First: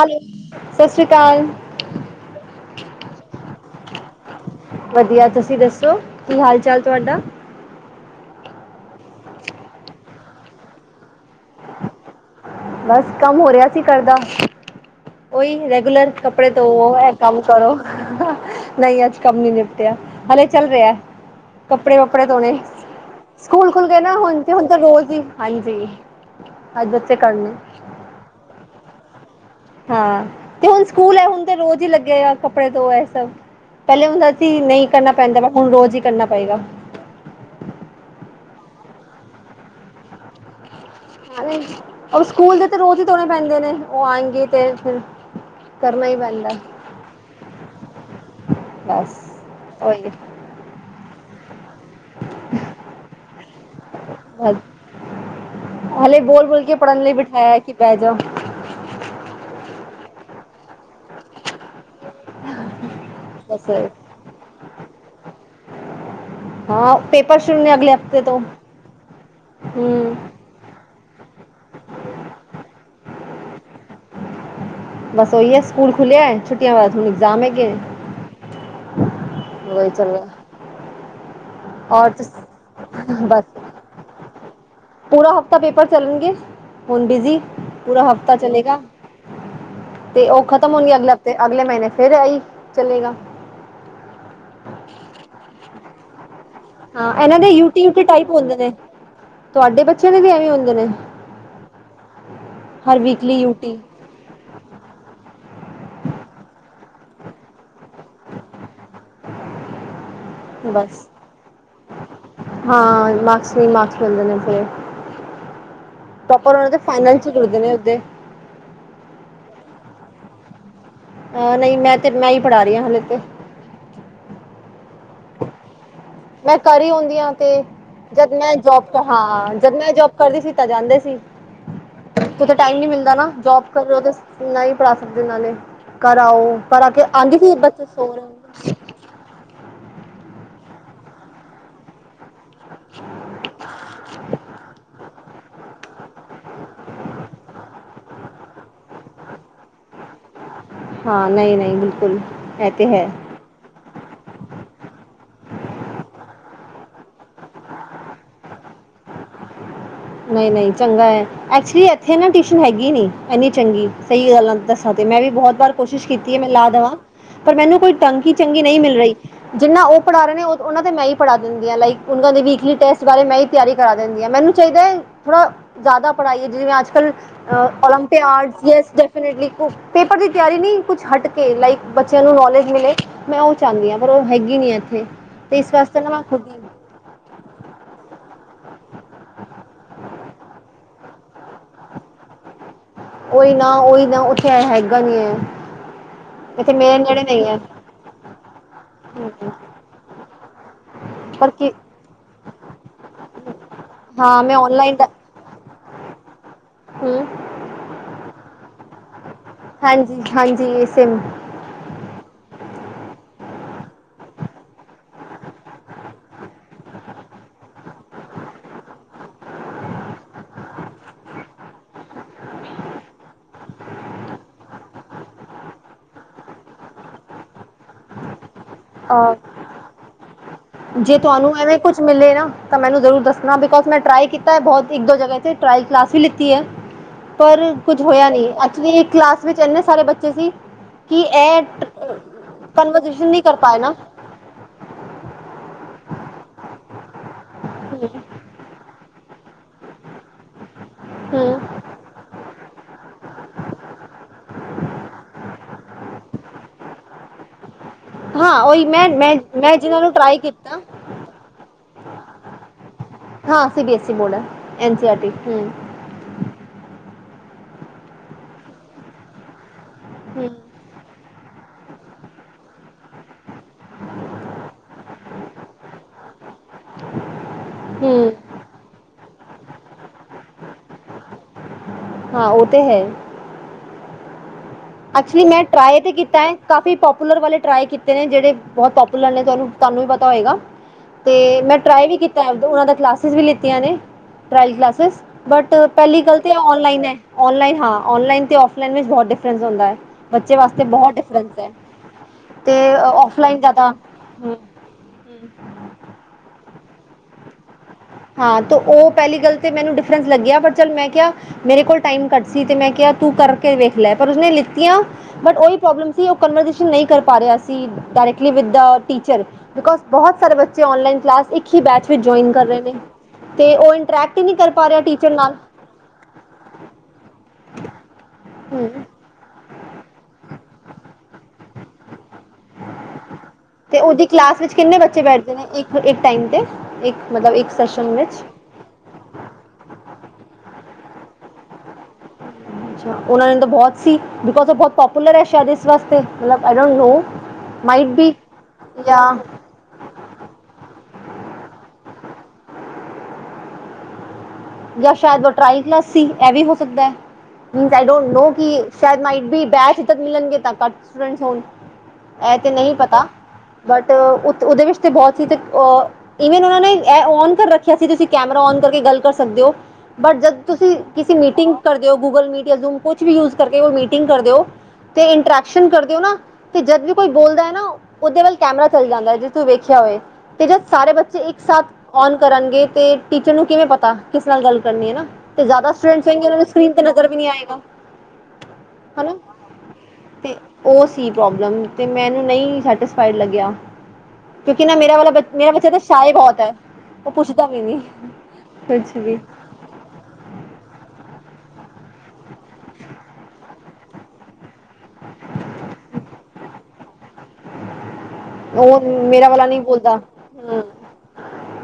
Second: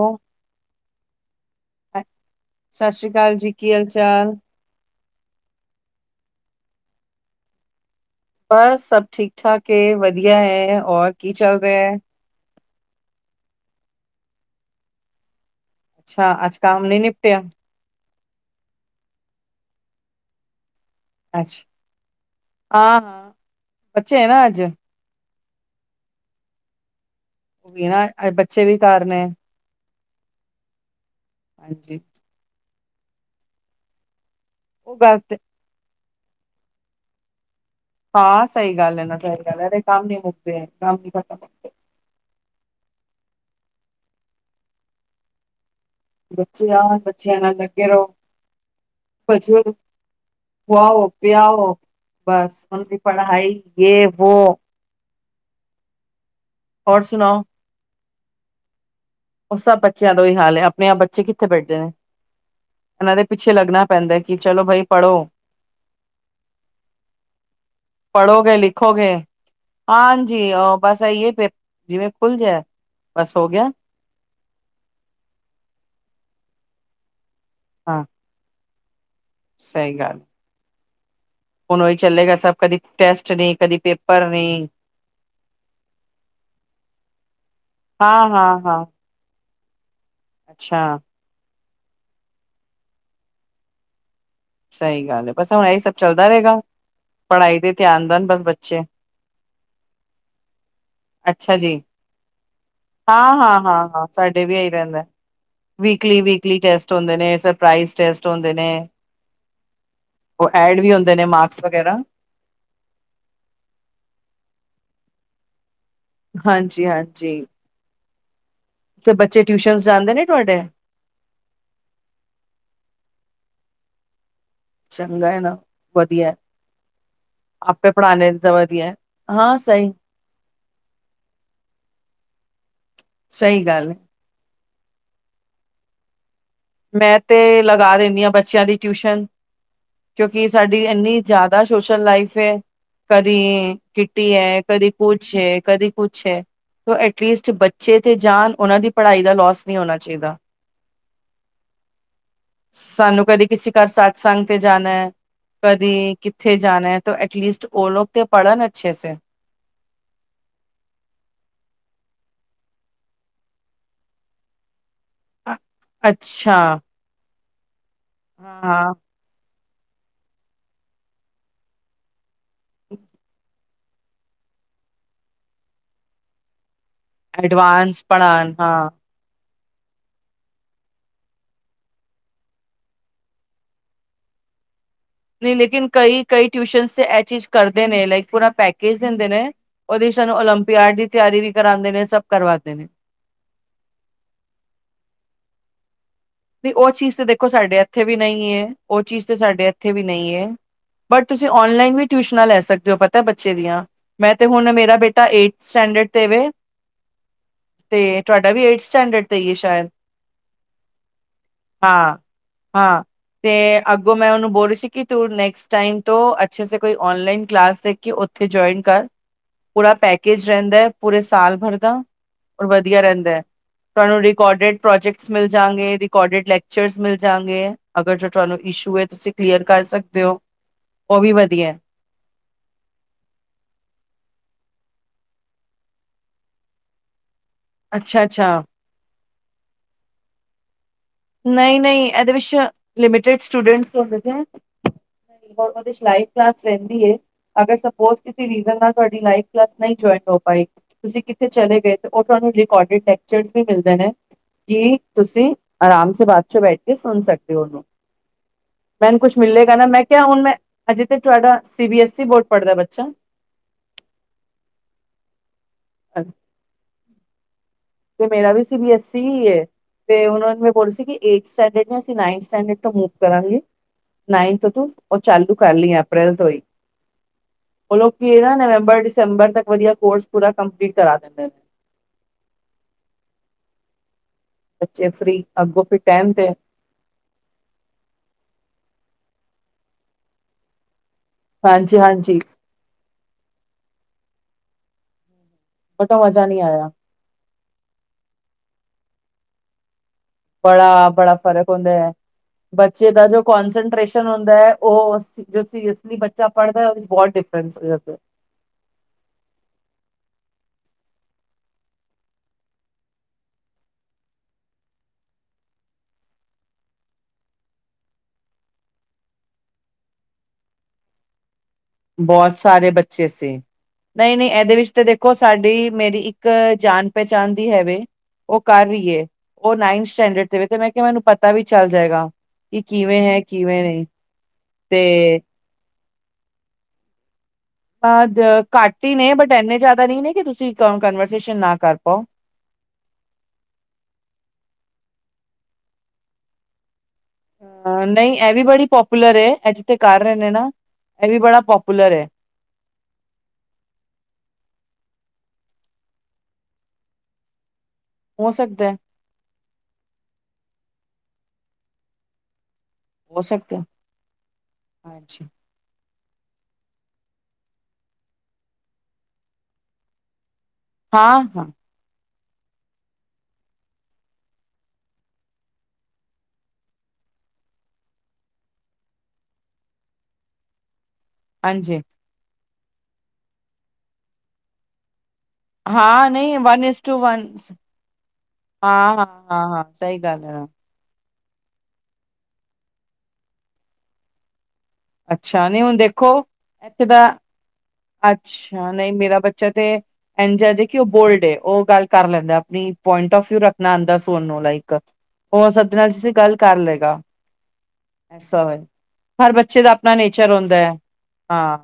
Hello ਸਤਿ ਸ਼੍ਰੀ ਅਕਾਲ। ਹਾਂਜੀ ਸਤਿ ਸ੍ਰੀ ਅਕਾਲ ਜੀ। ਕੀ ਹਾਲ ਚਾਲ ਵਧੀਆਂ ਤੁਸੀਂ ਦੱਸੋਂ ਕੀ ਹਾਲ ਚਾਲ ਤੁਹਾਡਾ। ਬਸ ਸਭ ਠੀਕ ਠਾਕ ਏਂ ਵਧੀਆਂ ਹੈਂ। ਔਰ ਕੀ ਚੱਲ ਰਿਹਾਂ ਏਂ। ਬਸ ਕੰਮ ਹੋ ਰਿਹਾਂ ਸੀ ਘਰ‌ ਦਾ। ਉਹੀ ਰਹਿ ਰੈਗੂਲਰ ਅੱਛਾ ਕੱਪੜੇ ਅੱਜ ਕੰਮ ਧੋਵੋ। ਨੀ ਇਹ ਕੰਮ ਨਿਪਟਿਆ ਕਰੋਂ। ਨਹੀਂ ਅੱਜ਼ ਕੰਮ ਨੀਂ ਨਿੱਪਟਿਆ ਹਲੇ ਚੱਲ ਰਿਹਾਂ। ਅੱਛਾ ਕੱਪੜੇ ਵੱਪੜੇ ਧੋਣੇ। ਹਾਂ ਹਾਂ ਸਕੂਲ ਖੁੱਲ ਗਏ ਨਾ ਬੱਚੇ ਹੈ ਹੁਣ ਤੇ ਅੱਜ ਹੁਣ ਤੇ ਉਹ ਰੋਜ਼ ਹੀ। ਹਾਂਜੀ। ਅੱਜ ਉੱਥੇ ਕਰਨੇਂ। ਵੀ ਨਾ ਅੱਜ ਬੱਚੇ ਵੀ ਘਰ ਨੇਂ। ਹਾਂ ਤੇ ਹੁਣ ਸਕੂਲ ਹੈਂ। ਹੁਣ ਤੇ ਰੋਜ਼ ਹੀ ਹਾਂਜੀ ਲੱਗੇਂ ਆ ਕੱਪੜੇ ਧੋ ਇਹ ਸਭ। ਪਹਿਲੇ ਹੁੰਦਾਂ ਸੀ ਨਹੀਂ ਉਹ ਕਰਨਾਂ ਗੱਲ ਤੇ ਪੈਂਦਾਂ। ਪਰ ਹੁਣ ਰੋਜ਼ ਹੀ ਕਰਨਾਂ ਪਏਗਾ। ਹਾਂ ਸਹੀ ਗੱਲ਼ ਏਂਨਾ ਚਿਰ ਇਹਨਾਂ ਦੇ ਕੰਮ ਨੀਂ ਮੁੱਕਦੇ ਮੁੱਕਦੇ। ਕੰਮ ਖਤਮ ਉਹ ਸਕੂਲ ਦੇ ਤੇ ਰੋਜ਼ ਹੀ ਧੋਣੇ ਪੈਂਦੇ ਨੇਂ। ਉਹ ਆਏਂਗੀ ਤੇ ਫ਼ਿਰ। ਬੱਚੇ ਆਣ ਬੱਚਿਆਂ ਨਾਲ ਲੱਗੇਂ ਰਹੋਂ। ਬਸ ਉਹੀ ਖਵਾਓ ਪਿਆਓ ਬਸ ਉਹਨਾਂ ਦੀ ਪੜ੍ਹਾਈ ਯੇ ਵੋ। ਬਸ ਹਲੇ ਬੋਲ ਬੋਲ ਕੇ ਹੋਰ ਪੜ੍ਹਨ ਲਈ ਸੁਣਾਓ ਬਿਠਾਇਆ ਕਿ ਬਹਿ ਜਾਓ। ਉਹ ਸਭ ਬੱਚਿਆਂ ਦਾ ਉਹੀ ਹਾਲ ਏਂ। ਆਪਣੇਂ ਆਪ ਬੱਚੇ ਕਿੱਥੇ ਬੈਠਦੇ ਨੇਂ। ਇਹਨਾਂ ਦੇ ਪਿੱਛੇ ਬਸ ਲੱਗਣਾਂ ਪੈਂਦਾਂ ਕਿ ਚਲੋਂ ਬਾਈ ਪੜ੍ਹੋਂ। ਹਾਂ ਪੇਪਰ ਸ਼ੁਰੂ ਨੇਂ ਅਗਲੇ ਹਫ਼ਤੇ ਤੋਂ। ਹੂੰ ਜੀ ਬਸ ਅਇਓ ਪੇਪ ਜਿਵੇਂ ਖੁੱਲ ਜੇ ਬਸ ਹੋ ਗਿਆਂ। ਬਸ ਉਹੀ ਹੈਂ ਸਕੂਲ ਖੁੱਲ੍ਹਿਆ ਹੈਂ। ਛੁੱਟੀਆਂ ਬਾਅਦ ਹੁਣ ਇਗਜ਼ਾਮ ਹੈਗੇ ਨੇ। ਹਾਂ ਉਹੀ ਸਹੀ ਤਾਂ ਗੱਲ ਮੈਂ। ਹੁਣ ਉਹੀ ਚੱਲੇਂਗਾ ਸਭ ਕਦੀਂ ਟੈਂਸ਼ਟ ਨੇਂ। ਕਦੀ ਪੇਪਰ ਨੇਂ। ਪੂਰਾਂ ਹਫ਼ਤਾ ਪੇਪਰ ਚੱਲਣਗੇ। ਹੁਣ ਬਿਜੀ ਪੂਰਾ ਹਾਂ ਹਫ਼ਤਾ ਹਾਂ ਚੱਲੇਂਗਾ। ਹਾਂ ਤੇ ਉਹ ਖ਼ਤਮ ਹੋਣਗੇ। ਅੱਛਾ ਅਗਲੇ ਹਫ਼ਤੇ ਅਗਲੇ ਮਹੀਨੇਂ ਫ਼ਿਰ ਇਹੀ ਚੱਲੇਂਗਾ। ਸਹੀ ਗੱਲ਼ ਏਂ। ਬਸ ਹੁਣ ਇਹੀ ਸਭ ਚੱਲਦਾ ਰਹੇਂਗਾ। ਹਾਂ ਇਹਨਾਂ ਦੇ ਯੂਟੀ ਟੇ ਤੇ ਟਾਈਪ ਹੁੰਦੇ ਨੇਂ। ਤੁਹਾਡੇ ਬੱਚਿਆਂ ਦੇ ਵੀ ਐਵੇਂ ਹੁੰਦੇ ਨੇਂ। ਅੱਛਾ ਜੀ ਹਾਂ, ਹਾਂ, ਹਾਂ, ਹਾਂ। ਸਾਡੇ ਵੀ ਇ ਰਹਿੰਦਾ ਵੀਕਲੀਕਲੀ ਟੈਸਟ ਹੁੰਦੇ ਨੇ ਸਰਪ੍ਰ ਟੈਸਟ ਹੁੰਦੇ ਨੇ। ਉਹ ਐਡ ਵੀ ਬਸ ਹੁੰਦੇ ਨੇ ਮਾਰਕਸ ਵਗੈਰਾ। ਹਾਂ ਮਾਰਕਸ ਨਹੀਂ ਮਾਰਕਸ ਮਿਲਦੇ ਨੇ ਫਰੇ ਪ੍ਰੋਪਰ ਉਹਨਾਂ ਦੇ ਹਾਂਜੀ ਫਾਈਨਸ ਹਾਂਜੀ ਖਦੇ ਨੇ ਉਦੇ ਤੇ ਬੱਚੇ ਟਿਊਸ਼ਨ ਜਾਂਦੇ ਨੇ ਤੁਹਾਡੇ? ਹਾਂ ਨਹੀਂ ਮੈਂ ਤੇ ਮੈਂ ਹੀ ਪੜ੍ਹਾ ਰਹੀ ਹਾਂ ਹਲੇ ਤੇ। ਚੰਗਾ ਨਾ। ਵਧੀਆ ਹੈ। ਮੈਂ ਕਰ ਹੀ ਹਉਦੀ ਹਾਂ ਤੇ ਆਪੇ ਜਦ ਪੜ੍ਹਾਣੇ ਤਾਂ ਮੈਂ ਜੋਬ ਵਧੀਆ ਚ ਹਾਂ ਜਦ ਮੈਂ ਸਹੀ ਜੋਬ ਕਰਦੇ ਸੀਤਾ ਜਾਂਦੇ ਸੀ ਕਿਥੇ ਟਾਈਮ ਨੀ ਮਿਲਦਾ ਨਾ ਜੋਬ ਸਹੀ ਗੱਲ ਹੈ ਕਰਨਾ ਤੇ ਨਾ ਹੀ ਪੜ੍ਹਾ ਸਕਦੇ ਨਾਲੇ ਘਰ ਆਓ ਪਰ ਆ ਕੇ ਮੈਂ ਆਉਂਦੇ ਤੇ ਸੀ ਬੱਚੇ ਲਗਾ ਸੋ ਦਿੰਦੀ ਹਾਂ ਰਹੇ ਬੱਚਿਆਂ ਦੀ ਟਿਊਸ਼ਨ ਕਿਉਂਕਿ ਸਾਡੀ ਇੰਨੀ ਜ਼ਿਆਦਾ ਸੋਸ਼ਲ ਲਾਈਫ ਕਦੀ ਕਿੱਟੀ ਹੈ, ਕਦੀ ਕੁਛ ਹੈ, ਕਦੀ ਕੁਛ ਹੈ। ਐਟਲੀਸਟ ਬੱਚੇ ਤੇ ਜਾਣ ਉਹਨਾਂ ਦੀ ਪੜ੍ਹਾਈ ਦਾ ਲੋਸ ਨਹੀਂ ਹੋਣਾ ਚਾਹੀਦਾ। ਹਾਂ ਨਹੀਂ -ਨਹੀਂ ਬਿਲਕੁਲ। ਇਹ ਤੇ ਹੈ ਸਾਨੂੰ ਕਦੇ ਕਿਸੇ ਘਰ ਸਤਸੰਗ ਤੇ ਜਾਣਾ ਹੈ। ਕਦੀ ਕਿੱਥੇ ਜਾਣਾ ਹੈ ਤਾਂ ਐਟਲੀਸਟ ਉਹ ਲੋਕ ਤੇ ਪੜ੍ਹਨ ਅੱਛੇ ਸੇ। ਨਹੀਂ -ਨਹੀਂ ਚੰਗਾ ਹੈ। ਐਕਚੁਲੀ ਇੱਥੇ ਨਾ ਟਿਊਸ਼ਨ ਹੈਗੀ ਨੀ ਇੰਨੀ ਚੰਗੀ ਸਹੀ ਗੱਲਾਂ ਤੇ ਮੈਂ ਵੀ ਬਹੁਤ ਵਾਰ ਕੋਸ਼ਿਸ਼ ਕੀਤੀ ਹੈ ਮੈਂ ਅੱਛਾ ਲਾ ਦੇਵਾਂ ਪਰ ਮੈਨੂੰ ਕੋਈ ਟੰਕੀ ਚੰਗੀ ਨਹੀਂ ਹਾਂ ਮਿਲ ਰਹੀ ਜਿੰਨਾ ਉਹ ਪੜ੍ਹਾ ਰਹੇ ਨੇ ਉਹਨਾਂ ਤੇ ਮੈਂ ਹੀ ਪੜ੍ਹਾ ਦਿੰਦੀ ਆ ਲਾਈਕ ਉਹਨਾਂ ਦੇ ਵੀਕਲੀ ਟੈਸਟ ਬਾਰੇ ਮੈਂ ਤਿਆਰੀ ਕਰਾ ਦਿੰਦੀ ਹੈ ਮੈਨੂੰ ਚਾਹੀਦਾ ਹੈ ਥੋੜਾ ਜ਼ਿਆਦਾ ਪੜ੍ਹਾਈਏ ਜਿਵੇਂ ਅੱਜ ਕੱਲ੍ਹ ਅ ਐਡਵਾਂਸ ਓਲਪਿਕ ਪੜ੍ਹਾਨ ਹਾਂ ਆਰਟ ਪੇਪਰ ਦੀ ਤਿਆਰੀ ਨਹੀਂ ਕੁਛ ਹਟ ਕੇ ਬੱਚਿਆਂ ਨੂੰ ਕੁਛ ਹਤ ਕੇ ਮਿਲੇ ਮੈਂ ਉਹ ਚਾਹੁੰਦੀ ਹਾਂ ਪਰ ਉਹ ਹੈਗੀ ਨੀ ਆ ਇੱਥੇ ਨਹੀਂ ਤੇ ਇਸ ਲੇਕਿਨ ਵਾਸਤੇ ਨਾ ਮੈਂ ਕਈ ਖੁਦ ਕਈ ਹੀ ਟਿਊਸ਼ਨ ਇਹ ਚੀਜ਼ ਕਰਦੇ ਨੇ ਲਾਈਕ ਪੂਰਾ ਪੈਕੇਜ ਦਿੰਦੇ ਨੇ ਉਹਦੀ ਸਾਨੂੰ ਓਲੰਪੀਆਡ ਦੀ ਤਿਆਰੀ ਵੀ ਕਰਾਉਂਦੇ ਨੇ ਸਭ ਕਰਵਾਂਦੇ ਨੇ। ਉਹੀ ਨਾ ਉਓਹੀ ਨਾ ਉੱਥੇ ਹੈਗਾ ਨਹੀਂੀ ਹੈ। ਇੱਥੇ ਵੀ ਉਹ ਮੇਰੇ ਚੀਜ਼ ਨੇੜੇ ਤੇ ਨਹੀਂ ਦੇਖੋ ਹੈ ਸਾਡੇ ਇੱਥੇ ਵੀ ਨਹੀਂ ਹੈ, ਉਹ ਚੀਜ਼ ਤੇ ਸਾਡੇ ਇੱਥੇ ਵੀ ਨਹੀਂ ਹੈ। ਬਟ ਤੁਸੀਂ ਪਰ ਕੀ ਔਨਲਾਈਨ ਵੀ ਟਿਊਸ਼ਨਾਂ ਲੈ ਸਕਦੇ ਹੋ ਪਤਾ ਬੱਚੇ ਦੀਆਂ ਮੈਂ ਹਾਂ ਤੇ ਹੁਣ ਔਨਲਾਈਨ ਮੇਰਾ ਦਾ ਬੇਟਾ ਏ ਸਟੈਂਡਰਡ ਤੇ ਵ ਹੂੰ ਤੇ ਤੁਹਾਡਾ ਵੀ ਏਥ ਸਟੈਂਡਰਡ ਤੇ ਹੀ ਹੈ ਸ਼ਾਇਦ ਹਾਂਜੀ -ਹਾਂਜੀ ਇਹ ਸਿਮ ਹਾਂ- ਹਾਂ। ਤੇ ਅੱਗੋਂ ਮੈਂ ਉਹਨੂੰ ਬੋਲ ਰਹੀ ਸੀ ਕਿ ਤੂੰ ਨੈਕਸਟ ਟਾਈਮ ਤੋਂ ਅੱਛੇ ਸ ਕੋਈ ਆਨਲਾਈਨ ਕਲਾਸ ਦੇਖ ਉੱਥੇ ਜੁਆਇਨ ਕਰ ਪੂਰਾ ਪੈਕੇਜ ਰਹਿੰਦਾ ਹੈ ਪੂਰੇ ਸਾਲ ਭਰ ਦਾ ਰ ਵਧੀਆ ਰਹਿੰਦਾ ਹੈ ਤੁਹਾਨੂੰ ਰਿਕੋਡਡ ਪ੍ਰੋਜੈਕਟਸ ਮਿਲ ਜਾਗੇ ਡਿਡ ਲੈਕਚਰਸ ਮਿਲ ਜਾਂਗੇ ਅਗਰ ਜੋ ਤੁਹਾਨੂੰ ਇਸ਼ੂ ਹੈ ਤੁਸੀਂ ਕਲੀਅਰ ਕਰ ਸਕਦੇ ਹੋ ਉਹ ਵੀ ਵਧੀਆ ਹੈ। ਮਲੇ ਨਾ ਮੈਨੂੰਰ ਦ ਬੋ ਮ ਟ ਕੀਤਾ ਬਹੁਤ ਇੱਕ ਦੋ ਜ ਟਲ ਕਲਾਸ ਲਤੀ ਆ। ਪਰ ਕੁੱਝ ਅੱਛਾ ਹੋਇਆ ਨੀ ਅੱਛਾ ਐਕਚੁਲੀ ਕਲਾਸ ਵਿੱਚ ਇੰਨੇ ਸਾਰੇ ਬੱਚੇ ਸੀ ਕਿ ਇਹ ਨਹੀਂ- ਨਹੀਂ ਇਹਦੇ ਵਿੱਚ ਕਨਵਰਜੇਸ਼ਨ ਲਿਮਟਡ ਨਹੀਂ ਕਰ ਟੂਡਦੇ ਪਾਏ ਨਾ ਲਵ ਕਲਾਸ ਰਹਿੰਦੀ ਹੈ ਅਗਰ ਸਪੋ ਰੀਜ਼ ਨਾਲ ਤੁਹਾਡੀ ਲਾਈਫ ਕਲੱਬ ਨਹੀਂ ਜੁਆਇਨ ਹੋ ਪਾਾਈ ਤੁਸੀਂ ਕਿੱਥੇ ਹੂੰ ਚਲੇ ਗਏ ਤੇ ਉਹ ਤੁਹਾਨੂੰ ਰਿਕੋਡਿਡ ਲੈਕਚਰਸ ਵੀ ਮਿਲਦੇ ਨੇ ਕਿ ਤੁਸੀਂ ਆਰਾਮ ਸ ਬਾਦ ਚੋਂ ਬੈਠ ਕੇ ਸੁਣ ਸਕਤੀ ਹੋ ਉਹ ਹਾਂ ਉਹੀ ਮੈਂ ਮੈਨੂੰ ਮੈਂ ਕੁਛ ਮਿਲਲੇਗਾ ਨਾ ਜਿਨ੍ਹਾਂ ਮੈਂ ਨੂੰ ਕਿਹਾਿਆ ਟਰਾਈ ਹੁਣ ਮੈਂ ਕੀਤਾ ਅਜਿਤ ਤੇ ਤੁਹਾਡਾ C B S E board ਪੜ੍ਹਦਾ ਬੱਚਾ। ਹਾਂ ਸੀ ਬੀ ਐੱਸ ਬੋਰਡ ਹੈ ਐਨ ਸੀ ਆਰ ਟੀ ਹਮ ਹ ਤੇ ਮੇਰਾ ਵੀ ਸੀ ਬੀ ਐੱਸ ਈ ਤੇ ਹੂੰ ਉਹਨਾਂ ਲ ਸੀ ਸਟਡਡ ਅਸੀਂਥ ਸਟੈਂਡਰਡ ਤੋਂ ਮੂਵ ਕਰਾਂਗੇ। ਨਾਈਨਥ ਤੂੰ ਉਹ ਚਾਲੂ ਕਰ ਲਈ ਆ ਅਪ੍ਰੈਲ ਤੋਂ ਹੀ ਉਹ ਲੋਕ ਹੂੰ ਨਾ ਨਵੰਬਰ- ਦਸੰਬਰ ਤੱਕ ਵਧੀਆ ਕੋਰਸ ਪੂਰਾ ਕੰਪਲੀਟ ਕਰਾ ਦਿੰਦੇ ਨੇ। ਹਾਂ, ਉਹ ਤੇ ਹੈ। ਬੱਚੇ ਫ੍ਰੀ ਐਕਚੁਲੀ ਮੈਂ ਅੱਗੋਂ ਫਿਰ ਟਰਾਏ ਤੇ ਕੀਤਾ ਹੈ। ਕਾਫੀ ਪਾਪੂਲਰ ਵਾਲੇ ਟ ਕੀਤੇ ਨੇ ਜਿਹੜੇ ਬਹੁਤ ਪਾਪੂਲਰ ਨੇ ਤੁਹਾਨੂੰ ਵੀ ਪਤਾ ਹੋਏਗਾ। ਤੇ ਮੈਂ ਹਾਂਜੀ ਟ੍ਰ ਵੀ ਹਾਂਜੀ ਕੀਤਾ ਦਾ ਕਲਾਸ ਲਆਂ ਨੇ ਟ ਕਲਾਸ। ਬ ਬਟ ਪਹਿਲੀ ਉਹ ਗੱਲ ਮਜ਼ਾ ਤੇ ਨਹੀਂ ਆਇਆ ਔਨਲਾਈਨ ਹੈ। ਔਨਲਾਈਨ ਹਾਂ। ਔਨਲਾਈਨ ਤੇ ਔਫਲਾਈਨ ਵਿਚ ਬਹੁਤ ਡਿਫਰਨਸ ਹੁੰਦਾ। ਬੱਚੇ ਵਾਸਤੇ ਬੜਾ- ਬਹੁਤ ਬੜਾ ਡਿਫਰੈਂਸ ਫਰਕ ਹੁੰਦਾ ਹੈ। ਤੇ ਬੱਚੇ ਦਾ ਜੋ ਔਫਲਾਈਨ ਜ਼ਿਆਦਾ ਕੋਂਸਟ੍ਰੇਸ਼ਨ ਹਮ ਹੁੰਦਾ ਹੈ। ਉਹ ਜੋ [unintelligible] ਸੀਰੀਸਲੀ ਬੱਚਾ ਪੜਦਾ ਉਹਦੇ ਬਹੁਤ ਡਿਫਰਸ ਹਾਂ। ਤਾਂ ਉਹ ਪਹਿਲੀ ਗੱਲ ਤਾਂ ਮੈਨੂੰ ਡਿਫਰੈਂਸ ਲੱਗਿਆ। ਪਰ ਚੱਲ ਮੈਂ ਕਿਹਾ ਮੇਰੇ ਕੋਲ ਟਾਈਮ ਘੱਟ ਸੀ ਤੇ ਮੈਂ ਕਿਹਾ ਤੂੰ ਕਰਕੇ ਵੇਖ ਲੈ। ਪਰ ਉਸਨੇ ਲਿੱਤੀਆਂ। ਪਰ ਉਹ ਹੀ ਪਰੋਲਮ ਸੀ ਕਿ ਉਹ ਕਨਵਸ਼ਸ਼ਨ ਨਹੀਂ ਕਰ ਪਾ ਰਿਹਾ ਸੀ directly with the teacher. Because ਬਹੁਤ ਸਾਰੇ ਬੱਚੇ ਉਨਲਾਈਨ ਕਲਾਸ ਇਕ ਹੀ ਬੈਚ ਵਿਚ ਜੁਆਇਨ ਬਹੁਤ ਕਰ ਰਹੇ ਸਾਰੇ ਨੇ। ਬੱਚੇ ਸੀ ਤੇ ਉਹ ਇੰਟਰੈਕਟ ਹੀ ਨਹੀਂ ਕਰ ਇਹਦੇ ਪਾ ਵਿੱਚ ਰਿਹਾ ਤੇ ਟੀਚਰ ਦੇਖੋ ਨਾਲ। ਸਾਡੀ ਮੇਰੀ ਇੱਕ ਜਾਣ- ਪਹਿਚਾਣ ਦੀ ਹੈਵੇ ਉਹ ਕਰ ਹੂੰ ਰਹੀਏ, ਉਹ ਨਾਇਨਥ ਸਟੈਂਡਰਡ ਤੇ ਤੇ ਮੈਂ ਕਿਹਾ ਮੈਨੂੰ ਪਤਾ ਵੀ ਚੱਲ ਜਾਏਗਾ। ਕਿ ਕਿਵੇਂ ਹੈ ਕਿਵੇਂ ਤੇ ਨਹੀਂ ਉਹਦੀ ਕਲਾਸ ਵਿੱਚ ਕਿੰਨੇ ਬੱਚੇ ਤੇ ਬੈਠਦੇ ਨੇ ਇੱਕ ਫ ਇੱਕ ਟਾਈਮ ਤੇ ਇੱਕ ਮਤਲਬ ਇੱਕ, ਸੈਸ਼ਨ ਵਿੱਚ ਅ ਘੱਟ ਹੀ ਨੇ, ਬਟ ਇੰਨੇ ਜ਼ਿਆਦਾ ਨਹੀਂ ਨੇ ਕਿ ਤੁਸੀਂ ਕਨਵਰਸੇਸ਼ਨ ਨਾ ਕਰ ਪਾਓ। ਉਹਨਾ ਦੇ ਬਹੁਤ ਸੀ, ਬਿਕੋਸ ਪੋਪੁਲਰ ਹੈ ਸ਼ਇਦ ਇਸ ਵਾਸਤੇ ਏ ਡੋਟ ਨੋ। ਮਾਈਟ ਨਹੀਂ ਬੀ ਇਹ ਵੀ ਬੜੀ ਜਾਂ ਪੋਪੁਲਰ ਹੈ, ਇਹ ਜਿੱਥੇ ਕਰ ਰਹੇ ਨੇ, ਨਾ ਇਹ ਵੀ ਬੜਾ ਪੋਪੁਲਰ ਹੈ। ਜਾਂ ਸ਼ਾਇਦ ਟਰਾਈ ਕਲਾਸ ਸੀ ਇਹ ਵੀ ਹੋ ਸਕਦਾ ਹੈ। ਮੀਨ ਆਈ ਡੋਂਟ ਨੋ ਹੋ ਸਕਦਾ ਹੈ [unintelligible] ਮਿਲਣਗੇ ਤਾਂ ਘੱਟ ਸਟੂਡੈਂਟਸ ਹੋਣ, ਇਹ ਤੇ ਨਹੀਂ ਪਤਾ ਹੋ ਸਕਦਾ ਹੈ ਬਟ ਉ ਉਹਦੇ ਵਿੱਚ ਤੇ ਬਹੁਤ ਹਾਂਜੀ ਹੀ ਅ ਈਵਨ ਉਹਨਾਂ ਨੇ ਇਹ ਓਨ ਕਰ ਰੱਖਿਆ ਸੀ ਤੁਸੀਂ ਕੈਮਰਾ ਓਨ ਕਰਕੇ ਗੱਲ ਕਰ ਸਕਦੇ ਹੋ। ਬਟ ਜਦ ਤੁਸੀਂ ਕਿਸ ਹਾਂ ਹਾਂ ਮੀਟਿੰਗ ਕਰਦੇ ਹੋ, ਗੂਗਲ ਮੀਟ ਜਾਂ ਜ਼ ਕੁਛ ਵੀ ਯੂ ਕਰਕੇ ਮੀਟਿੰਗ ਕਰਦੇ ਹੋ, ਤੇ ਇੰਟਰੈਕਸ਼ਨ ਕਰਦੇ ਹੋ ਨਾ, ਤੇ ਜਦ ਵੀ ਕੋਈ ਬੋਲਦਾ ਹੈ ਨਾ, ਉਹਦੇ ਵੱਲ ਕੈਮਰਾ ਚੱਲ ਜਾਂਦਾ ਹੈ, ਜਿਸ ਤੂੰ ਵੇਖਿਆ ਹੋਵੇ ਤੇ ਜਦ ਸਾਰੇ ਬੱਚੇ ਇੱਕ ਸਾਥ ਹਾਂਜੀ ਓਨ ਕਰਨਗੇ ਤੇ ਟੀਚਰ ਨੂੰ ਕਿਵੇਂ ਪਤਾ, ਕਿਸ ਨਾਲ ਗੱਲ ਕਰਨੀ ਹੈ। ਤੇ ਜ਼ਿਆਦਾ ਸਟੂਡੈਟਸ ਹਾਂ ਨਹੀਂ ਨੂੰ ਸਕਰੀਨ ਤੇ ਨਜ਼ਰ ਵੀ ਨਹੀਂ ਆਏਗਾ। ਹਨਾ ਹਾਂ-ਹਾਂ-ਹਾਂ-ਹਾਂ ਸਹੀ ਗੱਲ ਤੇ ਹੈ। ਉਹ ਸੀ ਪ੍ਰੋਬਲਮ, ਤੇ ਮੈਨੂੰ ਨਹੀਂ ਸੈਟਿਸਫਾਈਡ ਲੱਗਿਆ। ਕਿਉਂਕਿ ਨਾ ਮੇਰਾ ਵਾਲਾ ਅੱਛਾ ਮੇਰਾ ਨਹੀਂ ਬੱਚਾ ਹੁਣ ਤਾਂ ਸ਼ਾਇ ਹੀ ਦੇਖੋ ਬਹੁਤ ਹੈ, ਇੱਥੇ ਦਾ ਉਹ ਪੁੱਛਦਾ ਵੀ ਨੀ। ਅੱਛਾ, ਨਹੀਂ ਮੇਰਾ ਬੱਚਾ ਤੇ, ਇੰਝਾ ਜੇ ਕਿ ਉਹ ਬੋਲਡ ਉਹ ਗੱਲ ਕਰ ਲੈਂਦਾ। ਪੁਆਇੰਟ ਔਫ ਵਿਊ ਰੱਖਣਾ ਆਉਂਦਾ ਸਣਨ ਨੂੰ ਲਾਈਕ। ਉਹ ਸਭਦੇ ਨਾਲ ਤੁਸੀਂ ਗੱਲ ਕਰ ਲਏਗਾ। ਐਸਾ ਹੋਏ ਉਹ ਮੇਰਾ ਹਰ ਵਾਲਾ ਨਹੀਂ ਬੱਚੇ ਦਾ ਬੋਲਦਾ ਆਪਣਾ ਨੇਚਰ ਹੁੰਦਾ ਹਾਂ ਹੈ, ਹਾਂ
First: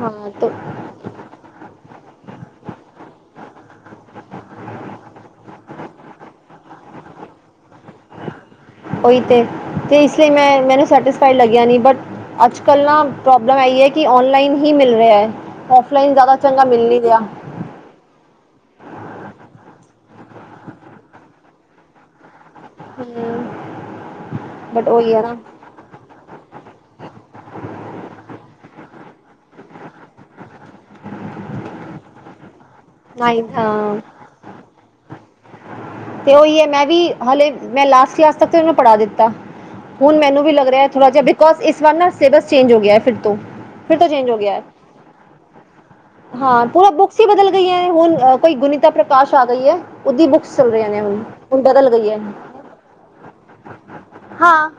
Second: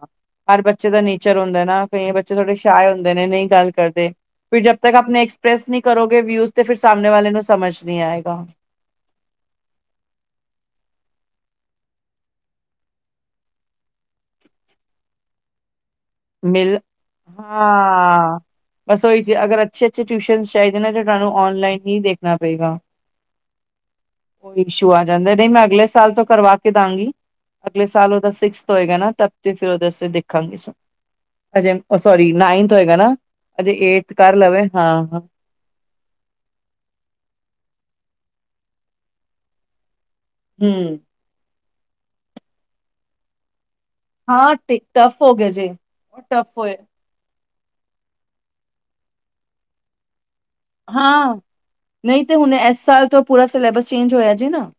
ਹਰ ਬੱਚੇ ਦਾ ਨੇਚ ਚਲੋ ਹੁੰਦਾ ਨਾ, ਕਈ ਬੱਚੇ ਥੋੜੇ ਸ਼ਾਏ ਹੁੰਦੇ ਨੇ ਨਹੀਂ ਗੱਲ ਕਰਦੇ। ਫਿਰ ਜਦ ਤੱਕ ਆਪਣੇ ਐਕਸਪ੍ਰੈਸ ਨਹੀਂ ਕਰੋਗੇ ਵਿਊਜ਼ ਤੇ ਫਿਰ ਸਾਹਮਣੇ ਵਾਲੇ ਨੂੰ ਸਮਝ ਨੀ ਆਏਗਾ। ਉਹੀ ਤੇ, ਤੇ ਇਸ ਲਈ ਮੈਂ ਮੈਨੂੰ ਸੈਟਿਸਫਾਈ ਲੱਗਿਆ ਨੀ ਬ ਅੱਜ ਕੱਲ੍ਹ ਨਾ ਪ੍ਰੋਬਲਮ ਆਈ ਹੈ ਕਿ ਅਨਲਾਈਨ ਹੀ ਮਿਲ ਰਿਹਾ ਹੈ। ਔਫਲਾਈਨ ਜ਼ਿਆਦਾ ਚੰਗਾ ਮਿਲ ਨੀ ਰਿਹਾ। ਹਾਂ, ਬਸ ਉਹੀ ਚੀ ਅਗਰ ਅੱਛੇ- ਅੱਛੇ ਟਿਊਸ਼ਨ ਚਾਹੀਦੇ ਨੇ ਤੁਹਾਨੂੰ ਆਨਲਾਈਨ ਹੀ ਦੇਖ ਕਰਨਾ ਪਏਗਾ ਉਹੀ ਬਟ ਇਸ਼ੂ ਆ ਹੈ ਨਾ ਜਾਂਦਾ ਨਹੀਂ ਮੈਂ ਅਗਲੇ ਸਾਲ ਤੋਂ ਕਰਵਾ ਦਾਂਗੀ, ਅਗਲੇ ਸਾਲ ਉਹਦਾ ਸਿਕਸ ਹੋਏਗਾ ਨਾ ਤਬ ਤੇ ਫਿਰ ਉਹਦੇ ਦੇਖਾਂਗੇ। ਹਜੇ, ਸੋਰੀ ਨਾਈਨਥ ਹੋਏਗਾ ਨਾ, ਨਹੀਂ ਅਜੇ ਹਾਂ ਏੜਥ ਕਰ ਲਵੇ ਹਾਂ, ਹਾਂ। ਤੇ ਉਹੀ ਹੈ, ਮੈਂ ਵੀ ਹਾਲੇ ਮੈਂ ਲਾਸਟ ਕਲਾਸ ਤੱਕ ਉਹਨੂੰ ਪੜ੍ਹਾ ਦਿੱਤਾ, ਹੁਣ ਮੈਨੂੰ ਵੀ ਲੱਗ ਰਿਹਾ, ਹਮ ਥੋੜਾ ਜਿਹਾ, ਬਿਕੋਜ ਇਸ ਵਾਰ ਨਾ ਸਿਲੇਬਸ ਚੇਂਜ ਹੋ ਗਿਆ, ਫਿਰ ਤੋਂ ਫਿਰ ਤੋਂ ਚੇਂਜ ਹੋ ਗਿਆ ਹਾਂ ਹੈ, ਟਫ ਹੋ ਗਿਆ ਜੇ ਉਹ ਟਫ ਹਾਂ, ਹੋਏ ਪੂਰਾ ਬੁੱਕ ਬੁਕਸ ਬਦਲ ਗਈ ਹੈ ਹੁਣ ਕੋਈ ਗੁਣੀਤਾ ਪ੍ਰਕਾਸ਼ ਆ ਗਈ ਹੈ। ਉਹਦੀ ਬੁੱਕਸ ਚੱਲ ਰਹੀਆਂ ਨੇ ਹਾਂ ਹੁਣ-ਹੁਣ ਬਦਲ ਗਈ ਹੈ, ਨਹੀਂ ਤੇ ਹੁਣ ਇਸ ਸਾਲ ਤੋਂ ਪੂਰਾ ਸਿਲੇਬਸ ਚੇਂਜ ਹੋਇਆ ਜੀ ਹਾਂ ਨਾ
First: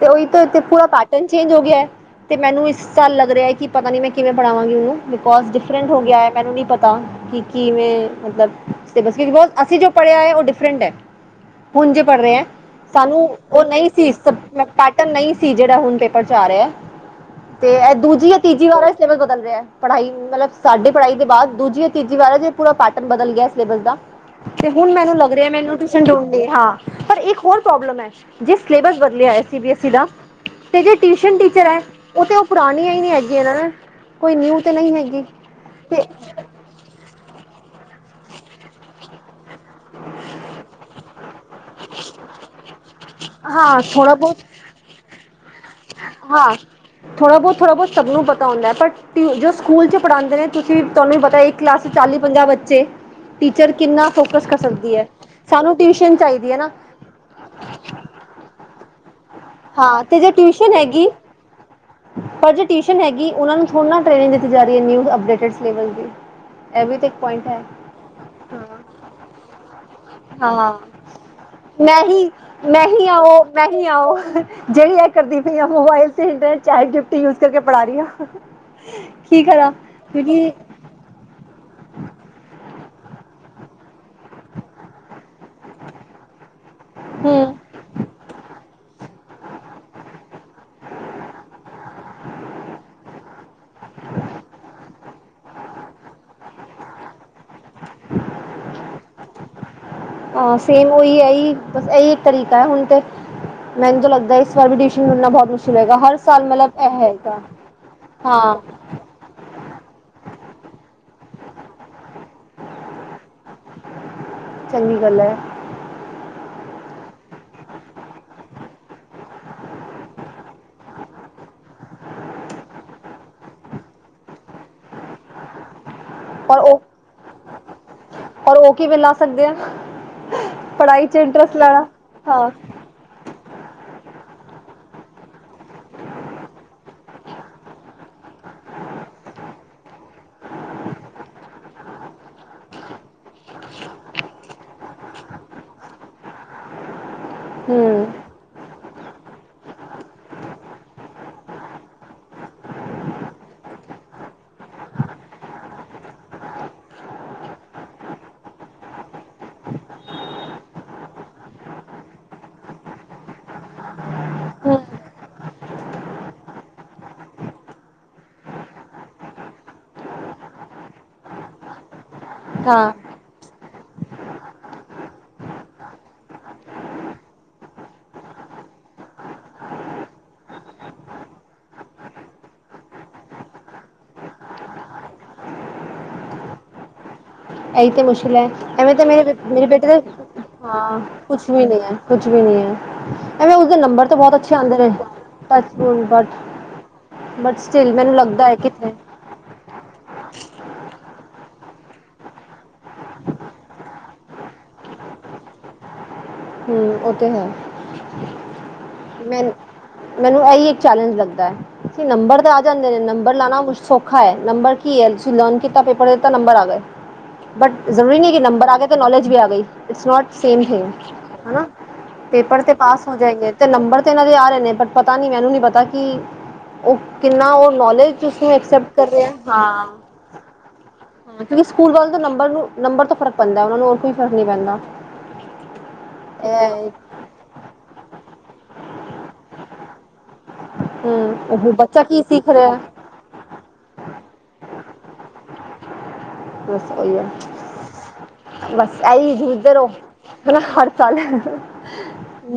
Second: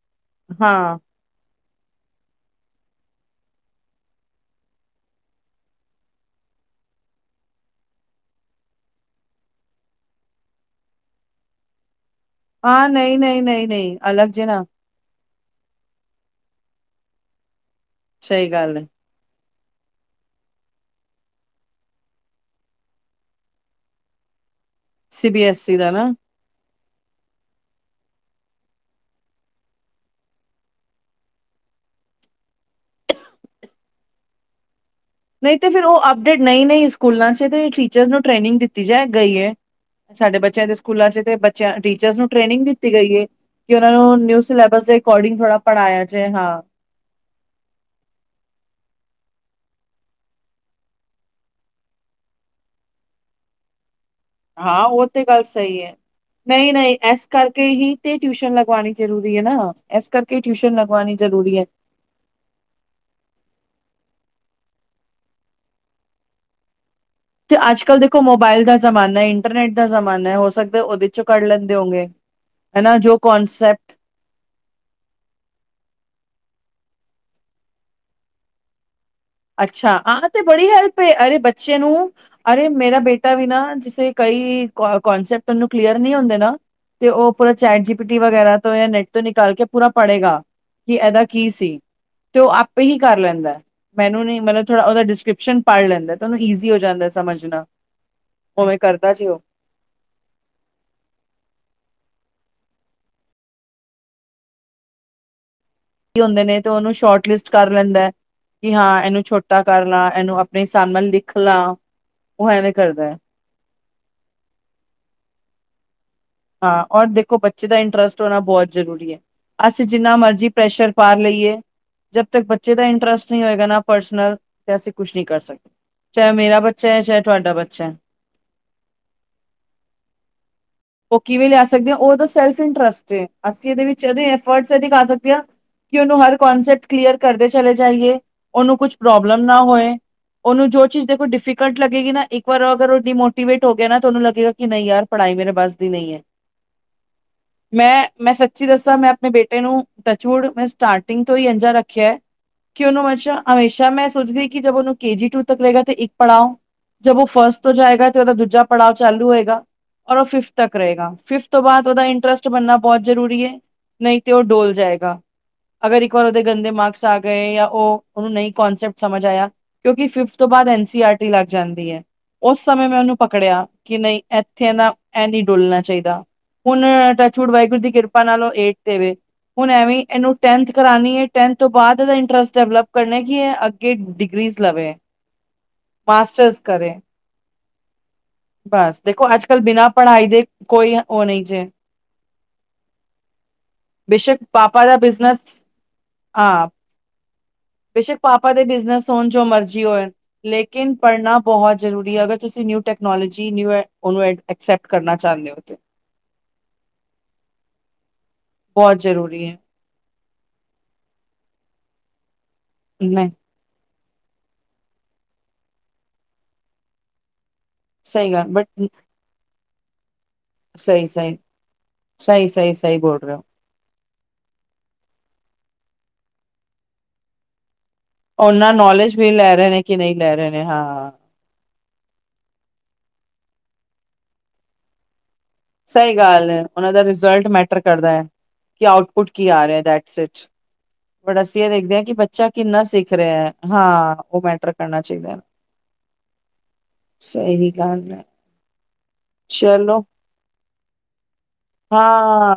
ਤੇ ਉਹੀ ਤਾਂ ਪੂਰਾ ਹਾਂ ਪੈਟਰਨ ਚੇਂਜ ਹੋ ਗਿਆ। ਤੇ ਮੈਨੂੰ ਇਸ ਸਾਲ ਲੱਗ ਰਿਹਾ ਹੈ ਕਿ ਪਤਾ ਨੀ ਮੈਂ ਕਿਵੇਂ ਪੜ੍ਹਾਵਾਂਗੀ ਉਹਨੂੰ ਬਿਕੋਜ ਡਿਫਰੈਂਟ ਹੋ ਗਿਆ ਮੈਨੂੰ ਨਹੀਂ ਪਤਾ ਕਿ ਕੀਵੇਂ ਮਤਲਬ ਸਿਲੇਬਸ ਬਹੁਤ ਅਸੀਂ ਜੋ ਪੜ੍ਹਿਆ ਹੈ ਉਹ ਡਿਫਰੈਂਟ ਹੈ, ਹੁਣ ਜੇ ਪੜ੍ਹ ਰਹੇ ਹਾਂ ਸਾਨੂੰ ਉਹ ਨਹੀਂ ਸੀ ਨਹੀਂ ਸੀ ਜਿਹੜਾ ਹੁਣ ਪੇਪਰ ਚ ਆ ਰਿਹਾ, ਤੇ ਇਹ ਦੂਜੀ ਆ ਸਹੀ ਤੀਜੀ ਗੱਲ ਵਾਰ ਹੈ ਏ ਬਦਲ ਰਿਹਾ ਪੜਾਈ ਮਤਲਬ ਸਾਡੀ ਪੜ੍ਹਾਈ ਦੇ ਬਾਅਦ ਦੂਜੀ ਤੀਜੀ ਵਾਰੇ ਪੂਰਾ ਪੈਟਰਨ ਬਦਲ ਗਿਆ ਸਿਲੇਬਸ ਦਾ। ਤੇ ਹੁਣ ਮੈਨੂੰ ਸੀ ਲੱਗ ਬੀ ਰਿਹਾ ਐਸ ਮੈਨੂੰ ਈ ਦਾ ਨਾ ਟਿਊਸ਼ਨ ਡੋ ਹਾਂ ਪਰ ਇੱਕ ਹੋਰ ਪ੍ਰੋਬਲਮ ਹੈ ਜੇ ਸਿਲੇਬਸ ਬਦਲਿਆ ਸੀ ਬੀ ਐ ਸੀ ਦਾ ਤੇ ਜੇ ਟਿਊਸ਼ਨ ਟੀਚਰ ਹੈ ਉਹ ਤੇ ਉਹ ਪੁਰਾਣੀਆਂ ਹੀ ਨਹੀਂ ਹੈਗੀਆਂ ਕੋਈ ਨਿਊ ਤੇ ਨਹੀਂ ਹੈਗੀ। ਨਹੀਂ ਤੇ ਫਿਰ ਉਹ ਅਪਡੇਟ ਨਹੀਂ-ਨਹੀਂ ਸਕੂਲਾਂ ਚ ਤੇ ਟੀਚਰ ਨੂੰ ਟ੍ਰੇਨਿੰਗ ਦਿੱਤੀ ਜਾ ਗਈ ਐ ਸਾਡੇ ਬੱਚਿਆਂ ਦੇ ਸਕੂਲਾਂ ਚ ਤੇ ਬੱਚਿਆਂ ਟੀਚਰਸ ਨੂੰ ਟ੍ਰੇਨਿੰਗ ਦਿੱਤੀ ਗਈ ਏ ਕਿ ਹਾਂ ਉਹਨਾਂ ਥੋੜਾ ਨੂੰ ਬਹੁਤ ਨਿਊ ਸਿਲੇਬਸ ਦੇ ਅਕੋਰਡਿੰਗ ਥੋੜਾ ਹਾਂ ਥੋੜ੍ਹਾ ਬਹੁਤ ਥੋੜ੍ਹਾ ਬਹੁਤ ਸਭ ਨੂੰ ਪਤਾ ਹੁੰਦਾ ਐ ਬਟ ਜੋ ਸਕੂਲ ਚ ਪੜ੍ਹਾਂਦੇ ਨੇ ਤੁਸੀਂ ਤੁਹਾਨੂੰ ਪਤਾ ਇੱਕ ਕਲਾਸ ਚ ਚਾਲੀ ਪੰਜਾਹ ਬੱਚੇ ਟੀਚਰ ਕਿੰਨਾ ਫੋਕਸ ਕਰ ਹਾਂ ਸਕਦੀ ਐ ਉਹ ਤੇ ਗੱਲ ਸਾਨੂੰ ਸਹੀ ਹੈ। ਟਿਊਸ਼ਨ ਚਾਹੀਦੀ ਏ ਨਾ ਨਹੀਂ ਨਹੀਂ ਇਸ ਕਰਕੇ ਹੀ ਤੇ ਟਿਊਸ਼ਨ ਲਗਵਾਉਣੀ ਜ਼ਰੂਰੀ ਹੈ ਨਾ ਹਾਂ ਇਸ ਤੇ ਜੇ ਕਰਕੇ ਟਿਊਸ਼ਨ ਹੈਗੀ ਲਗਵਾਉਣੀ ਜ਼ਰੂਰੀ ਐ ਪਰ ਜੇ ਟਿਊਸ਼ਨ ਹੈਗੀ ਉਹ ਨੂੰ ਥੋੜੀ ਨਾ ਟ੍ਰੇਨਿੰਗ ਦਿੱਤੀ ਜਾ ਰਹੀ ਹੈ ਨਿਊ ਅਪਡੇਟਿਡ ਸਿਲੇਬਸ ਦੀ ਐਵੇ ਵੀ ਤੇ ਇੱਕ ਪਆਇੰਟ ਤੇ ਅੱਜ ਕੱਲ੍ਹ ਦੇਖੋ ਮੋਬਾਇਲ ਦਾ ਜ਼ਮਾਨਾ ਇੰਟਰਨੈਟ ਦਾ ਜ਼ਮਾਨਾ ਹੈ ਹੋ ਹਾਂ ਹਾਂ ਸਕਦਾ ਉਹਦੇ ਚ ਮੈਂ ਹੀ ਮੈਂ ਹੀ ਆਓ ਮੈਂ ਕੌਨਸੈਪਟ ਹੀ ਆਓ ਜਿਹੜੀ ਆ ਕਰਦੀ ਪਈ ਆਂ ਮੋਬਾਇਲ ਤੇ ਚੈਟ ਜੀ ਪੀ ਟੀ ਯੂਜ ਕਰਕੇ ਪੜਾ ਰਹੀ ਆਂ ਠੀਕ ਆ ਅੱਛਾ ਆਹ ਤੇ ਬੜੀ ਹੈਲਪ ਅਰੇ ਬੱਚੇ ਨੂੰ ਅਰੇ ਮੇਰਾ ਬੇਟਾ ਵੀ ਨਾ ਜੇ ਕਈ ਕੋਂਸੈਪਟ ਓਨੂੰ ਕਲੀਅਰ ਨਹੀਂ ਹੁੰਦੇ ਨਾ ਤੇ ਉਹ ਹਮ ਪੂਰਾ ਚੈਟ ਜੀ ਪੀ ਟੀ ਵਗੈਰਾ ਤੋਂ ਜਾਂ ਨੈੱਟ ਤੋਂ ਨਿਕਾਲ ਕੇ ਪੂਰਾ ਪੜ੍ਹੇਗਾ ਕਿ ਇਹਦਾ ਕੀ ਸੀ ਤੇ ਉਹ ਆਪੇ ਹੀ ਕਰ ਲੈਂਦਾ ਮੈਨੂ ਨੀ ਮਤਲਬ ਥੋੜਾ ਉਹਦਾ ਡਿਸਕ੍ਰਿਪਸ਼ਨ ਪੜ੍ਹ ਲੈਂਦਾ ਤਾਂ ਉਹਨੂੰ ਈਜ਼ੀ ਹੋ ਜਾਂਦਾ ਸਮਝਣਾ ਉਵੇਂ ਕਰਦਾ ਜੇ ਉਹ ਹਾਂ ਸੇਮ ਉਹੀ ਏਹੀ ਬਸ ਇਹੀ ਇੱਕ ਤਰੀਕਾ ਹੈ ਹੁਣ ਤਾ ਮੈਨੂੰ ਲੱਗਦਾ ਇਸ ਵਾਰ ਵੀ ਟਿਊਸ਼ਨ ਮਿਲਨਾ ਬਹੁਤ ਮੁ ਹੁੰਦੇ ਨੇ ਤੇ ਉਹਨੂੰ ਸ਼ੋਰਟ ਲਿਸਟ ਕਰ ਲੈਂਦਾ ਕਿ ਹਾਂ ਇਹਨੂੰ ਛੋਟ ਤਾਂ ਕਰ ਲਾਂ ਇਹਨੂੰ ਆਪਣੇ ਹਿਸਾਬ ਨਾਲ ਲਿਖ ਲਾਂ ਉਹ ਐਵੇਂ ਕਰਦਾ ਹੈ ਚੰਗੀ ਗੱਲ ਏ ਹਾਂ ਔਰ ਦੇਖੋ ਬੱਚੇ ਦਾ ਇੰਟਰਸਟ ਹੋਣਾ ਬਹੁਤ ਜ਼ਰੂਰੀ ਏ ਅਸੀਂ ਜਿੰਨਾ ਮਰਜ਼ੀ ਪ੍ਰੈਸ਼ਰ ਪਾ ਲਈਏ ਜਦ ਤੱਕ ਬੱਚੇ ਦਾ ਇੰਟਰਸਟ ਨਹੀਂ ਹੋਏਗਾ ਨਾ ਪਰਸਨਲ ਤੇ ਅਸੀਂ ਕੁਛ ਨਹੀਂ ਕਰ ਸਕਦੇ ਚਾਹੇ ਔਰ ਮੇਰਾ ਉਹ ਬੱਚਾ ਹੈ ਚਾਹੇ ਤੁਹਾਡਾ ਬੱਚਾ ਹੈ ਔਰ ਉਹ ਕਿਵੇਂ ਲਾ ਸਕਦੇ ਆ ਪੜ੍ਹਾਈ ਚ ਉਹ ਕਿਵੇਂ ਇੰਟਰਸਟ ਲਿਆ ਲੈਣਾ ਸਕਦੇ ਆ ਉਹਦਾ ਹਾਂ ਸੈਲਫ ਇੰਟਰਸਟ ਅਸੀਂ ਇਹਦੇ ਵਿੱਚ ਇਹਦੇ ਐਫਰਟ ਇਹਦੇ ਕਰ ਸਕਦੇ ਹ ਕਿ ਉਹਨੂੰ ਹਰ ਕਨਸੈਪਟ ਕਲੀਅਰ ਕਰਦੇ ਚਲੇ ਜਾਈਏ ਉਹਨੂੰ ਕੁਛ ਪ੍ਰੋਬਲਮ ਨਾ ਹੋਏ ਉਹਨੂੰ ਜੋ ਚੀਜ਼ ਦੇਖੋ ਡਿਫੀਕਲਟ ਲੱਗੇਗੀ ਨਾ ਇੱਕ ਵਾਰ ਅਗਰ ਉਹ ਡੀਮੋਟੀਵੇਟ ਹੋ ਗਿਆ ਨਾ ਤੁ ਉਹਨੂੰ ਲੱਗੇਗਾ ਕਿ ਨਹੀਂ ਯਾਰ ਪੜ੍ਹਾਈ ਮੇਰੇ ਬੱਸ ਦੀ ਨਹੀਂ ਹੈ ਮੈਂ ਹਮ ਮੈਂ ਸ ਤੁਸੀਂ ਦੱਸਾਂ ਮੈਂ ਆਪਣੇ ਬੇਟੇ ਨੂੰ ਟੱਚ ਵੁਡ ਮੈਂ ਸਟਾਰਟਿੰਗ ਤੋਂ ਹੀ ਐਦਾਂ ਰੱਖਿਆ ਕਿ ਉਹਨੂੰ [unintelligible] ਹਮੇਸ਼ਾ ਮੈਂ ਸੋਚਦੀ ਹ ਕਿ ਜ ਉਹਨੂੰ ਕੇ ਜੀ ਟੂ ਤੱਕ ਰਹੇਗਾ ਤੇ ਇੱਕ ਪੜ੍ਹਾਓ ਜਬ ਉਹ ਫਰਸਟ ਤੋਂ ਜਾਏਗਾ ਤੇ ਉਹਦਾ ਦੂਜਾ ਪੜਾਅ ਚਾਲੂ ਹੋਏਗਾ ਔਰ ਉਹ ਫਿਫ ਤੱਕ ਰਹੇਗਾ ਫਿਫਥ ਤੋਂ ਬਾਅਦ ਉਹਦਾ ਇੰਟਰਸਟ ਬਣਨਾ ਬਹੁਤ ਜ਼ਰੂਰੀ ਹੈ ਨਹੀਂ ਤੇ ਉਹ ਡੋਲ ਜਾਏਗਾ ਅਗਰ ਇੱਕ ਵਾਰ ਉਹਦੇ ਗੰਦੇ ਮਾਰਕਸ ਆ ਗਏ ਜਾਂ ਉਹ ਉਹਨੂੰ ਨਹੀਂ ਕੋਂਨਸੈਪਟ ਸਮਝ ਆਇਆ ਕਿਉਂਕਿ ਫਿਫਥ ਤੋਂ ਬਾਅਦ ਐਨ ਸੀ ਆਰ ਟੀ ਲੱਗ ਜਾਂਦੀ ਐ। ਉਸ ਸਮੇਂ ਹਾਂ ਮੈਂ ਉਹਨੂੰ ਪਕੜਿਆ ਕਿ ਨਹੀਂ ਇੱਥੇ ਨਾ ਇਹ ਨਹੀਂ ਡੁਲਣਾ ਚਾਹੀਦਾ। ਹੁਣ ਟੱਚ ਵੁੱਡ ਵਾਹਿਗੁਰੂ ਦੀ ਕਿਰਪਾ ਨਾਲੋਂ ਏਠ ਦੇ ਵਿੱਚ ਹੁਣ ਐਵੇਂ ਇਹਨੂੰ ਟੈਨਥ ਕਰਾਉਣੀ ਐ ਟੈਨਥ ਤੋਂ ਬਾਅਦ ਇਹਦਾ ਇੰਟਰਸਟ ਡਿਵਲਪ ਕਰਨਾ ਕੀ ਇਹ ਅੱ ਕਿ ਡਿਗਰੀਜ਼ ਲਵੇ। [unintelligible] ਮਾਸਟਰਸ ਕਰੇ। ਇਹੀ ਤੇ ਮੁਸ਼ਕਿਲ ਐ ਐਵੇਂ ਬਸ ਤੇ ਦੇਖੋ ਮੇਰੇ ਅੱਜ ਕੱਲ ਮੇਰੇ ਬੇਟੇ ਬਿਨਾਂ ਦਾ ਪੜ੍ਹਾਈ ਦੇ ਕੋਈ ਹਾਂ, ਉਹ ਕੁਛ ਵੀ ਜੇ ਨਹੀਂ ਐ। ਕੁਝ ਵੀ ਨਹੀਂ ਐ। ਐਵੇਂ ਉਸਦੇ ਨੰਬਰ ਤੇ ਬਹੁਤ ਬੇਸ਼ੱਕ ਅੱਛੇ ਆਉਂਦੇ ਪਾਪਾ ਰਹੇ, ਦਾ ਬਿਜ਼ਨਸ ਪਰ ਸਕੂਲ ਬਟ ਹਾਂ ਬਟ ਸਟਿਲ ਮੈਨੂੰ ਲੱਗਦਾ ਏ ਬਿਜਨਸ ਹੋਣ ਜੋ ਮਰਜ਼ੀ ਹੋਏ ਲੇਕਿਨ ਪੜ੍ਹਨਾ ਬਹੁਤ ਜ਼ਰੂਰੀ ਐ ਅਗਰ ਤੁਸੀਂ ਨਿਊ ਟੈਕਨੋਲੋਜੀ, ਨਿਊ ਉਹਨੂੰ ਐਡ ਐਕਸੈਪਟ ਕਰਨਾ ਚਾਹੁੰਦੇ ਓ। ਓ ਤੇ ਹੈ। ਬਹੁਤ ਮੈ ਜ਼ਰੂਰੀ ਹੈ ਮੈਨੂੰ ਇਹੀ ਇੱਕ ਚੈਲੇਂਜ ਲੱਗਦਾ ਐ, ਨੰਬਰ ਤੇ ਆ ਜਾਂਦੇ ਨੇ ਨਹੀਂ ਨੰਬਰ ਲਾਉਣਾ ਮੁਸ਼ਕਿਲ ਸੌਖਾ ਐ, ਨੰਬਰ ਕੀ ਐ ਤੁਸੀਂ ਲੋਨ ਕੀਤਾ ਪੇਪਰ ਦਿੱਤਾ ਨੰਬਰ ਆ ਗਏ। ਬਟ ਜ਼ਰੂਰੀ ਨਹੀਂ ਸਹੀ ਕਿ ਗੱਲ ਨੰਬਰ ਆ ਗਏ ਬਟ ਤਾਂ ਨੌਲੇਜ ਵੀ ਆ ਗਈ ਇਟਸ ਨੋਟ ਸੇਮ ਏ, ਸਹੀ ਸਹੀ ਹਨਾ ਸਹੀ ਪੇਪਰ ਸਹੀ ਤੇ ਸਹੀ ਪਾਸ ਹੋ ਬੋਲ ਰਹੇ ਜਾਏਗੇ। ਤੇ ਨੰਬਰ ਤੇ ਇਹਨਾਂ ਦੇ ਆ ਰਹੇ ਨੇ ਬਟ ਪਤਾ ਨੀ ਮੈਨੂੰ ਨੀ ਪਤਾ ਕਿ ਉਹ ਕਿੰਨਾ ਉਹ ਨੌਲੇਜ ਤੁਸੀਂ ਉਹਨਾਂ ਐਕਸੈਪਟ ਕਰ ਨੌਲੇਜ ਰਹੇ ਵੀ ਆ ਲੈ ਨੇ ਕਿ ਹਾਂ। ਨਹੀਂ ਲੈ ਰਹੇ ਨੇ ਹਾਂ ਕਿਉਂਕਿ ਸਕੂਲ ਵਾਲੇ ਤੋਂ ਨੰਬਰ ਨੂੰ ਨੰਬਰ ਤੋਂ ਫ਼ਰਕ ਪੈਂਦਾ, ਉਹਨਾ ਨੂੰ ਹੋਰ ਕੋਈ ਫ਼ਰਕ ਨਹੀਂ ਪੈਂਦਾ। ਸਹੀ ਗੱਲ ਐ, ਇਹ ਉਹਨਾਂ ਦਾ ਰਿਜ਼ਲਟ ਮੈਟਰ ਕਰਦਾ ਐ। ਕਿ ਆਊਟਪੁੱਟ ਕੀ ਆ ਰਿਹਾ ਡੈਟਸੀਟ ਹੂੰ ਬਟ ਅਸੀਂ ਇਹ ਉਹ ਦੇਖਦੇ ਹਾਂ ਕਿ ਕੀ ਬੱਚਾ ਸਿੱਖ ਰਿਹਾ ਕਿੰਨਾ ਸਿੱਖ ਸਿਖ ਰਿਹਾ, ਹਾ ਉਹ ਮੈਟਰ ਕਰਨਾ ਚਾਹੀਦਾ। ਬਸ ਵਧੀਆ, ਸਹੀ ਗੱਲ ਹੈ ਬਸ ਆਹੀ ਖੀਦੇ ਰੋ ਚਲੋ ਹਨਾ ਹਰ ਸਾਲ ਹਾਂ।